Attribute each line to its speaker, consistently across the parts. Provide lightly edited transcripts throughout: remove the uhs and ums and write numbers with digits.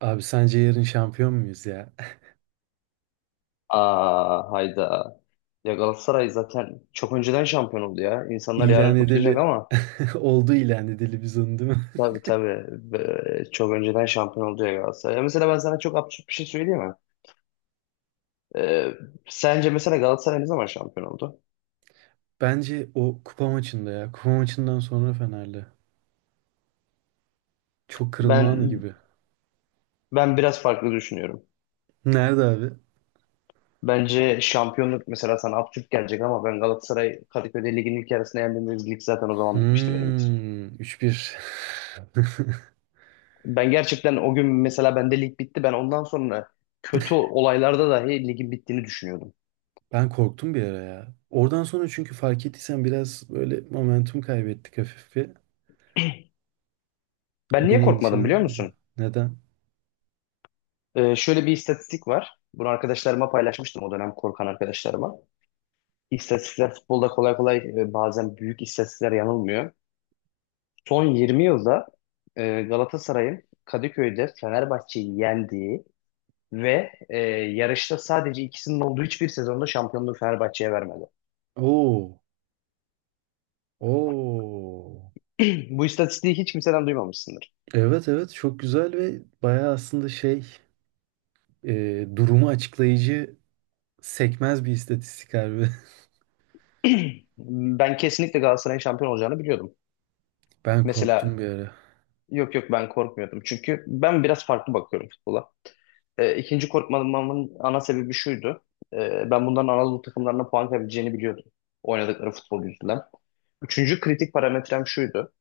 Speaker 1: Abi sence yarın şampiyon muyuz ya?
Speaker 2: Aa, hayda. Ya Galatasaray zaten çok önceden şampiyon oldu ya. İnsanlar
Speaker 1: İlan
Speaker 2: yarın kutlayacak
Speaker 1: edeli
Speaker 2: ama
Speaker 1: oldu ilan edeli biz onu, değil mi?
Speaker 2: tabii tabii. Çok önceden şampiyon oldu ya Galatasaray. Ya mesela ben sana çok absürt bir şey söyleyeyim mi? Ee, Sence mesela Galatasaray ne zaman şampiyon oldu?
Speaker 1: Bence o kupa maçında ya. Kupa maçından sonra Fener'le. Çok kırılma anı
Speaker 2: Ben
Speaker 1: gibi.
Speaker 2: ben biraz farklı düşünüyorum.
Speaker 1: Nerede abi?
Speaker 2: Bence şampiyonluk mesela sana absürt gelecek ama ben Galatasaray Kadıköy'de ligin ilk yarısına yendiğimiz lig zaten o zaman bitmişti benim için.
Speaker 1: Hmm, 3-1.
Speaker 2: Ben gerçekten o gün mesela bende lig bitti. Ben ondan sonra kötü olaylarda dahi ligin bittiğini düşünüyordum.
Speaker 1: Ben korktum bir ara ya. Oradan sonra çünkü fark ettiysen biraz böyle momentum kaybettik hafif bir.
Speaker 2: Ben
Speaker 1: O
Speaker 2: niye
Speaker 1: beni
Speaker 2: korkmadım biliyor
Speaker 1: endişelendirdi.
Speaker 2: musun?
Speaker 1: Neden?
Speaker 2: Şöyle bir istatistik var. Bunu arkadaşlarıma paylaşmıştım o dönem korkan arkadaşlarıma. İstatistikler futbolda kolay kolay bazen büyük istatistikler yanılmıyor. Son 20 yılda Galatasaray'ın Kadıköy'de Fenerbahçe'yi yendiği ve yarışta sadece ikisinin olduğu hiçbir sezonda şampiyonluğu Fenerbahçe'ye vermedi.
Speaker 1: Oo. Oo.
Speaker 2: Bu istatistiği hiç kimseden duymamışsındır.
Speaker 1: Evet, evet, çok güzel ve bayağı aslında şey, durumu açıklayıcı. Sekmez bir istatistik harbi.
Speaker 2: Ben kesinlikle Galatasaray'ın şampiyon olacağını biliyordum.
Speaker 1: Ben
Speaker 2: Mesela
Speaker 1: korktum bir ara.
Speaker 2: yok yok, ben korkmuyordum. Çünkü ben biraz farklı bakıyorum futbola. İkinci korkmamın ana sebebi şuydu. Ben bunların Anadolu takımlarına puan kaybedeceğini biliyordum. Oynadıkları futbol yüzünden. Üçüncü kritik parametrem şuydu.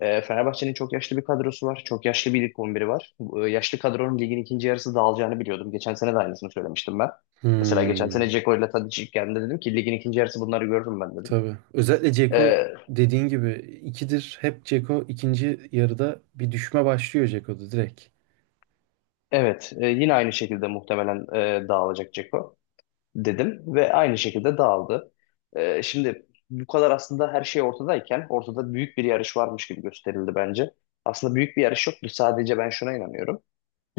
Speaker 2: Fenerbahçe'nin çok yaşlı bir kadrosu var. Çok yaşlı bir lig 11'i var. Bu, yaşlı kadronun ligin ikinci yarısı dağılacağını biliyordum. Geçen sene de aynısını söylemiştim ben. Mesela geçen sene
Speaker 1: Hmm,
Speaker 2: Dzeko ile Tadic ilk geldiğinde dedim ki ligin ikinci yarısı bunları görürüm ben dedim.
Speaker 1: tabii. Özellikle Ceko
Speaker 2: E,
Speaker 1: dediğin gibi ikidir. Hep Ceko ikinci yarıda bir düşme başlıyor Ceko'da direkt.
Speaker 2: evet, yine aynı şekilde muhtemelen dağılacak Dzeko, dedim ve aynı şekilde dağıldı. Şimdi bu kadar aslında her şey ortadayken ortada büyük bir yarış varmış gibi gösterildi bence. Aslında büyük bir yarış yoktu. Sadece ben şuna inanıyorum.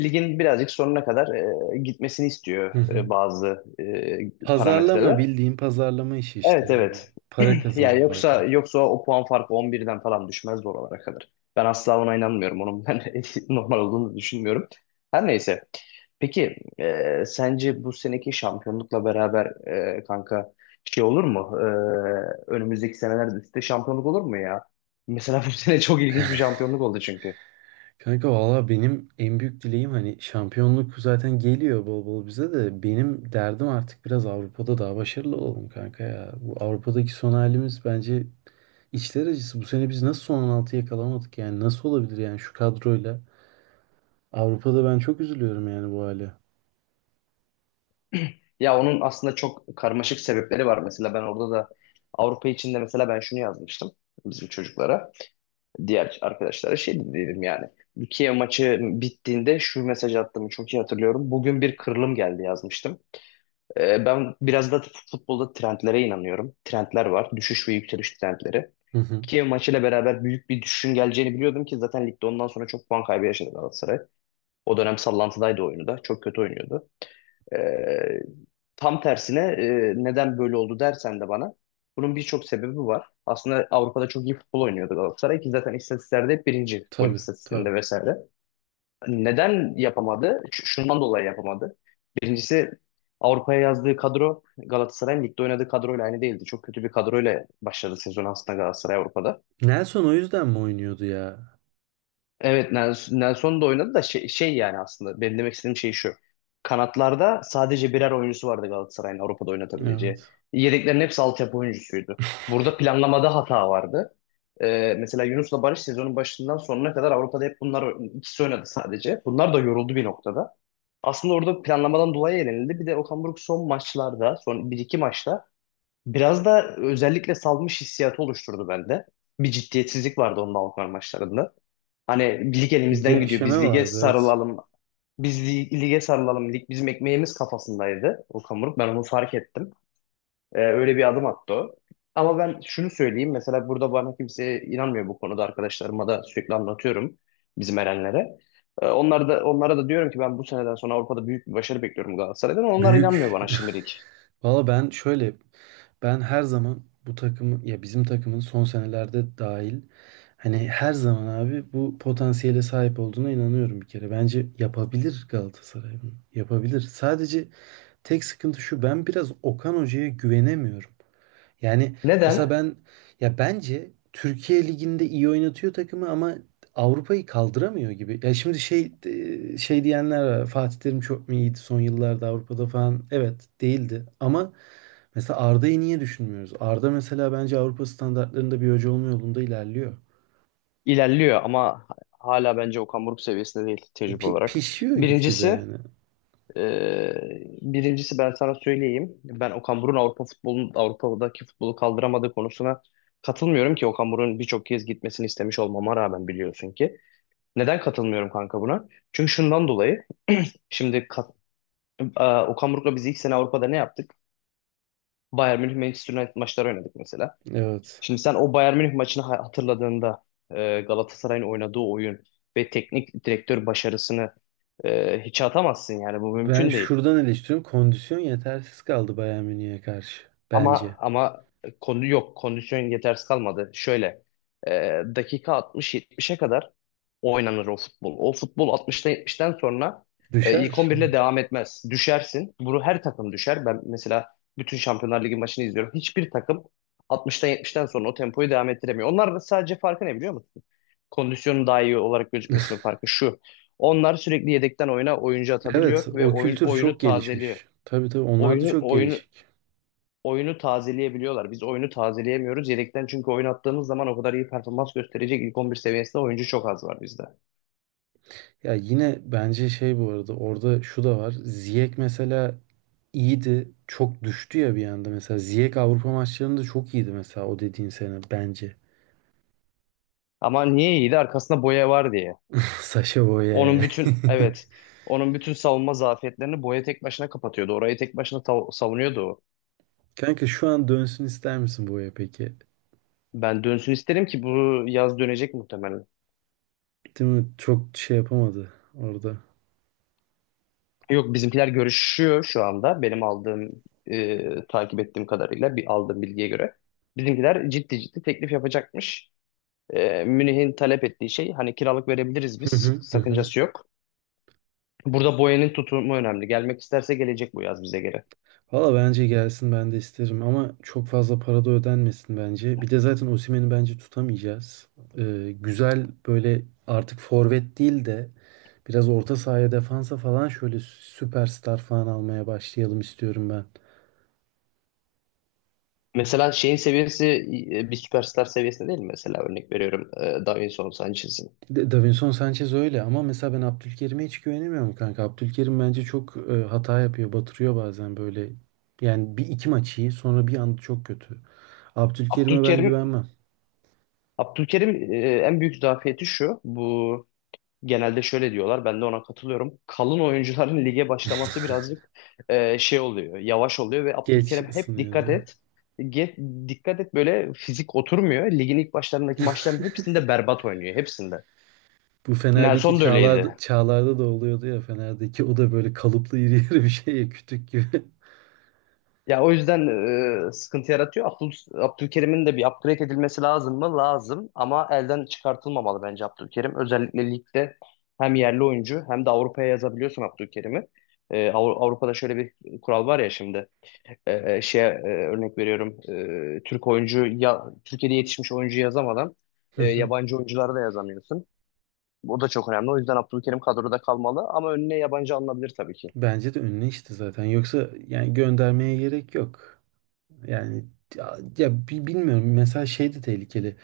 Speaker 2: Ligin birazcık sonuna kadar gitmesini
Speaker 1: Hı
Speaker 2: istiyor
Speaker 1: hı.
Speaker 2: bazı
Speaker 1: Pazarlama,
Speaker 2: parametreler.
Speaker 1: bildiğin pazarlama işi işte
Speaker 2: Evet
Speaker 1: yani.
Speaker 2: evet.
Speaker 1: Para
Speaker 2: Yani
Speaker 1: kazanıyorlar
Speaker 2: yoksa
Speaker 1: sonuçta.
Speaker 2: yoksa o puan farkı 11'den falan düşmezdi oralara kadar. Ben asla ona inanmıyorum. Onun ben normal olduğunu düşünmüyorum. Her neyse. Peki sence bu seneki şampiyonlukla beraber kanka şey olur mu? Önümüzdeki senelerde üstte şampiyonluk olur mu ya? Mesela bu sene çok ilginç bir şampiyonluk oldu çünkü.
Speaker 1: Kanka valla benim en büyük dileğim hani şampiyonluk zaten geliyor bol bol bize de, benim derdim artık biraz Avrupa'da daha başarılı olalım kanka ya. Bu Avrupa'daki son halimiz bence içler acısı. Bu sene biz nasıl son 16 yakalamadık yani, nasıl olabilir yani şu kadroyla. Avrupa'da ben çok üzülüyorum yani bu hale.
Speaker 2: Ya onun aslında çok karmaşık sebepleri var. Mesela ben orada da Avrupa içinde mesela ben şunu yazmıştım bizim çocuklara, diğer arkadaşlara şey dedim yani. Bu Kiev maçı bittiğinde şu mesajı attığımı çok iyi hatırlıyorum. Bugün bir kırılım geldi yazmıştım. Ben biraz da futbolda trendlere inanıyorum. Trendler var. Düşüş ve yükseliş trendleri.
Speaker 1: Hı hı.
Speaker 2: Kiev maçıyla beraber büyük bir düşüşün geleceğini biliyordum ki zaten ligde ondan sonra çok puan kaybı yaşadı Galatasaray. O dönem sallantıdaydı oyunu da. Çok kötü oynuyordu. Ee, Tam tersine neden böyle oldu dersen de bana bunun birçok sebebi var. Aslında Avrupa'da çok iyi futbol oynuyordu Galatasaray ki zaten istatistiklerde hep birinci, gol
Speaker 1: Tabii tabii.
Speaker 2: istatistiğinde vesaire. Neden yapamadı? Şundan dolayı yapamadı. Birincisi, Avrupa'ya yazdığı kadro Galatasaray'ın ligde oynadığı kadroyla aynı değildi. Çok kötü bir kadroyla başladı sezon aslında Galatasaray Avrupa'da.
Speaker 1: Nelson o yüzden mi oynuyordu ya?
Speaker 2: Evet Nelson da oynadı da şey yani aslında benim demek istediğim şey şu. Kanatlarda sadece birer oyuncusu vardı Galatasaray'ın Avrupa'da oynatabileceği.
Speaker 1: Evet.
Speaker 2: Yedeklerin hepsi altyapı oyuncusuydu. Burada planlamada hata vardı. Mesela Yunus'la Barış sezonun başından sonuna kadar Avrupa'da hep bunlar ikisi oynadı sadece. Bunlar da yoruldu bir noktada. Aslında orada planlamadan dolayı elenildi. Bir de Okan Buruk son maçlarda, son bir iki maçta biraz da özellikle salmış hissiyatı oluşturdu bende. Bir ciddiyetsizlik vardı onun Avrupa maçlarında. Hani lig
Speaker 1: Bir
Speaker 2: elimizden gidiyor.
Speaker 1: gevşeme
Speaker 2: Biz lige
Speaker 1: vardı, evet.
Speaker 2: sarılalım. Biz lige sarılalım. Lig bizim ekmeğimiz kafasındaydı Okan Buruk. Ben onu fark ettim. Öyle bir adım attı o. Ama ben şunu söyleyeyim. Mesela burada bana kimse inanmıyor bu konuda. Arkadaşlarıma da sürekli anlatıyorum. Bizim erenlere. Onlar da, onlara da diyorum ki ben bu seneden sonra Avrupa'da büyük bir başarı bekliyorum Galatasaray'dan. Onlar inanmıyor
Speaker 1: Büyük
Speaker 2: bana şimdilik.
Speaker 1: Valla ben şöyle, ben her zaman bu takımı, ya bizim takımın son senelerde dahil, hani her zaman abi bu potansiyele sahip olduğuna inanıyorum bir kere. Bence yapabilir Galatasaray bunu. Yapabilir. Sadece tek sıkıntı şu, ben biraz Okan Hoca'ya güvenemiyorum. Yani mesela
Speaker 2: Neden?
Speaker 1: ben, ya bence Türkiye Ligi'nde iyi oynatıyor takımı ama Avrupa'yı kaldıramıyor gibi. Ya şimdi şey, şey diyenler var. Fatih Terim çok mu iyiydi son yıllarda Avrupa'da falan? Evet, değildi ama mesela Arda'yı niye düşünmüyoruz? Arda mesela bence Avrupa standartlarında bir hoca olma yolunda ilerliyor.
Speaker 2: İlerliyor ama hala bence Okan Buruk seviyesinde değil tecrübe olarak.
Speaker 1: Pişiyor gitgide
Speaker 2: Birincisi
Speaker 1: yani.
Speaker 2: Ee, Birincisi, ben sana söyleyeyim. Ben Okan Buruk'un Avrupa futbolun Avrupa'daki futbolu kaldıramadığı konusuna katılmıyorum ki Okan Buruk'un birçok kez gitmesini istemiş olmama rağmen, biliyorsun ki. Neden katılmıyorum kanka buna? Çünkü şundan dolayı, şimdi Okan Buruk'la biz ilk sene Avrupa'da ne yaptık? Bayern Münih, Manchester United maçları oynadık mesela.
Speaker 1: Evet.
Speaker 2: Şimdi sen o Bayern Münih maçını hatırladığında Galatasaray'ın oynadığı oyun ve teknik direktör başarısını hiçe atamazsın, yani bu
Speaker 1: Ben
Speaker 2: mümkün değil.
Speaker 1: şuradan eleştiriyorum. Kondisyon yetersiz kaldı Bayern Münih'e karşı.
Speaker 2: Ama
Speaker 1: Bence.
Speaker 2: ama konu yok. Kondisyon yetersiz kalmadı. Şöyle, e, dakika 60-70'e kadar oynanır o futbol. O futbol 60'tan 70'ten sonra ilk
Speaker 1: Düşer.
Speaker 2: 11 ile devam etmez. Düşersin. Bunu her takım düşer. Ben mesela bütün Şampiyonlar Ligi maçını izliyorum. Hiçbir takım 60'tan 70'ten sonra o tempoyu devam ettiremiyor. Onlar da sadece farkı ne biliyor musun? Kondisyonun daha iyi olarak gözükmesinin farkı şu: onlar sürekli yedekten oyuna oyuncu
Speaker 1: Evet,
Speaker 2: atabiliyor ve
Speaker 1: o
Speaker 2: oyun,
Speaker 1: kültür
Speaker 2: oyunu
Speaker 1: çok
Speaker 2: tazeliyor.
Speaker 1: gelişmiş. Tabii tabii onlar da
Speaker 2: Oyunu,
Speaker 1: çok
Speaker 2: oyunu
Speaker 1: gelişik.
Speaker 2: oyunu tazeleyebiliyorlar. Biz oyunu tazeleyemiyoruz. Yedekten çünkü oynattığımız zaman o kadar iyi performans gösterecek ilk 11 seviyesinde oyuncu çok az var bizde.
Speaker 1: Ya yine bence şey, bu arada orada şu da var. Ziyech mesela iyiydi. Çok düştü ya bir anda mesela. Ziyech Avrupa maçlarında çok iyiydi mesela o dediğin sene bence.
Speaker 2: Ama niye iyiydi? Arkasında Boya var diye.
Speaker 1: Saşa Boye.
Speaker 2: Onun bütün evet onun bütün savunma zafiyetlerini Boya tek başına kapatıyordu. Orayı tek başına savunuyordu o.
Speaker 1: Kanka şu an dönsün ister misin Boye peki?
Speaker 2: Ben dönsün isterim ki bu yaz dönecek muhtemelen.
Speaker 1: Değil mi? Çok şey yapamadı orada.
Speaker 2: Yok, bizimkiler görüşüyor şu anda. Benim aldığım, takip ettiğim kadarıyla, bir aldığım bilgiye göre bizimkiler ciddi ciddi teklif yapacakmış. Münih'in talep ettiği şey hani kiralık verebiliriz biz,
Speaker 1: Hı hı hı. Hı.
Speaker 2: sakıncası yok. Burada Boyan'ın tutumu önemli. Gelmek isterse gelecek bu yaz bize göre.
Speaker 1: Valla bence gelsin, ben de isterim ama çok fazla para da ödenmesin bence. Bir de zaten Osimhen'i bence tutamayacağız. Güzel böyle artık forvet değil de biraz orta sahaya, defansa falan şöyle süperstar falan almaya başlayalım istiyorum ben.
Speaker 2: Mesela şeyin seviyesi bir süperstar seviyesinde değil mi? Mesela örnek veriyorum Davinson Sanchez'in.
Speaker 1: Davinson Sanchez öyle ama mesela ben Abdülkerim'e hiç güvenemiyorum kanka. Abdülkerim bence çok hata yapıyor, batırıyor bazen böyle. Yani bir iki maç iyi, sonra bir anda çok kötü. Abdülkerim'e ben
Speaker 2: Abdülkerim,
Speaker 1: güvenmem.
Speaker 2: Abdülkerim en büyük zafiyeti şu. Bu genelde şöyle diyorlar. Ben de ona katılıyorum. Kalın oyuncuların lige başlaması birazcık şey oluyor. Yavaş oluyor ve
Speaker 1: Geç
Speaker 2: Abdülkerim hep, dikkat
Speaker 1: ısınıyordu.
Speaker 2: et. Dikkat et böyle fizik oturmuyor. Ligin ilk başlarındaki maçların hepsinde berbat oynuyor. Hepsinde.
Speaker 1: Bu Fener'deki
Speaker 2: Nelson da
Speaker 1: Çağlar'da,
Speaker 2: öyleydi.
Speaker 1: Çağlar'da da oluyordu ya Fener'deki, o da böyle kalıplı iri yarı bir şey ya, kütük gibi.
Speaker 2: Ya o yüzden sıkıntı yaratıyor. Abdülkerim'in de bir upgrade edilmesi lazım mı? Lazım. Ama elden çıkartılmamalı bence Abdülkerim. Özellikle ligde hem yerli oyuncu hem de Avrupa'ya yazabiliyorsun Abdülkerim'i. Avrupa'da şöyle bir kural var ya şimdi. Şeye, örnek veriyorum, Türk oyuncu ya Türkiye'de yetişmiş oyuncu yazamadan
Speaker 1: Hı hı.
Speaker 2: yabancı oyuncuları da yazamıyorsun. Bu da çok önemli. O yüzden Abdülkerim kadroda kalmalı ama önüne yabancı alınabilir tabii ki.
Speaker 1: Bence de önüne işte zaten. Yoksa yani göndermeye gerek yok. Yani ya, ya bilmiyorum. Mesela şey de tehlikeli.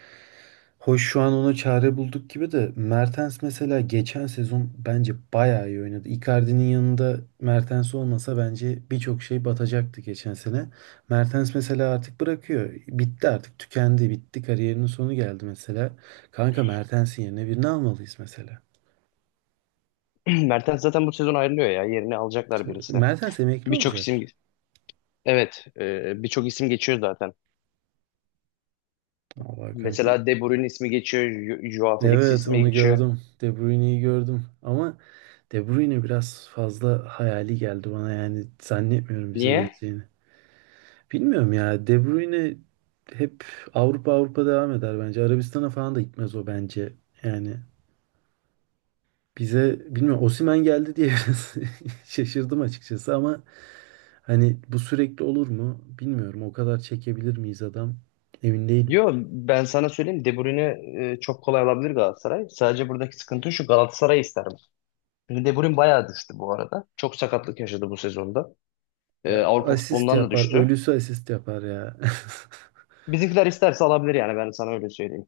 Speaker 1: Hoş şu an ona çare bulduk gibi de, Mertens mesela geçen sezon bence bayağı iyi oynadı. Icardi'nin yanında Mertens olmasa bence birçok şey batacaktı geçen sene. Mertens mesela artık bırakıyor. Bitti artık, tükendi, bitti. Kariyerinin sonu geldi mesela. Kanka, Mertens'in yerine birini almalıyız mesela.
Speaker 2: Mertens zaten bu sezon ayrılıyor ya, yerini alacaklar birisi.
Speaker 1: Mertens emekli
Speaker 2: Birçok
Speaker 1: olacak.
Speaker 2: isim evet e, birçok isim geçiyor zaten.
Speaker 1: Allah kanka.
Speaker 2: Mesela De Bruyne ismi geçiyor. Joao Felix
Speaker 1: Evet,
Speaker 2: ismi
Speaker 1: onu
Speaker 2: geçiyor.
Speaker 1: gördüm. De Bruyne'yi gördüm. Ama De Bruyne biraz fazla hayali geldi bana, yani zannetmiyorum bize
Speaker 2: Niye?
Speaker 1: geleceğini. Bilmiyorum ya. De Bruyne hep Avrupa, Avrupa devam eder bence. Arabistan'a falan da gitmez o bence. Yani bize bilmiyorum, Osimhen geldi diye biraz şaşırdım açıkçası ama hani bu sürekli olur mu bilmiyorum. O kadar çekebilir miyiz adam? Emin değilim.
Speaker 2: Yo, ben sana söyleyeyim, De Bruyne çok kolay alabilir Galatasaray. Sadece buradaki sıkıntı şu: Galatasaray ister. Şimdi De Bruyne bayağı düştü bu arada. Çok sakatlık yaşadı bu sezonda.
Speaker 1: Ya
Speaker 2: Avrupa
Speaker 1: asist
Speaker 2: futbolundan da
Speaker 1: yapar,
Speaker 2: düştü.
Speaker 1: ölüsü asist yapar ya.
Speaker 2: Bizimkiler isterse alabilir yani, ben sana öyle söyleyeyim.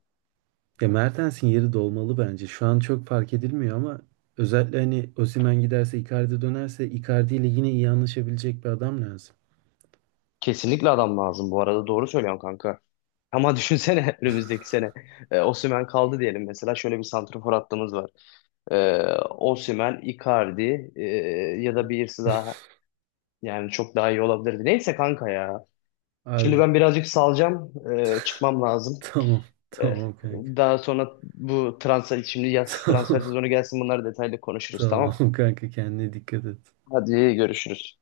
Speaker 1: Ya Mertens'in yeri dolmalı bence. Şu an çok fark edilmiyor ama özellikle hani Osimhen giderse, Icardi dönerse, Icardi ile yine iyi anlaşabilecek bir adam lazım.
Speaker 2: Kesinlikle adam lazım bu arada. Doğru söylüyorsun kanka. Ama düşünsene önümüzdeki sene Osimhen kaldı diyelim, mesela şöyle bir santrafor hattımız var: Ee, Osimhen, Icardi, ya da birisi daha, yani çok daha iyi olabilirdi. Neyse kanka ya. Şimdi
Speaker 1: Harbi.
Speaker 2: ben birazcık salacağım. Çıkmam lazım.
Speaker 1: Tamam.
Speaker 2: Ee,
Speaker 1: Tamam kanka.
Speaker 2: Daha sonra bu transfer, şimdi yaz transfer
Speaker 1: Tamam.
Speaker 2: sezonu gelsin, bunları detaylı konuşuruz, tamam.
Speaker 1: Tamam kanka, kendine dikkat et.
Speaker 2: Hadi görüşürüz.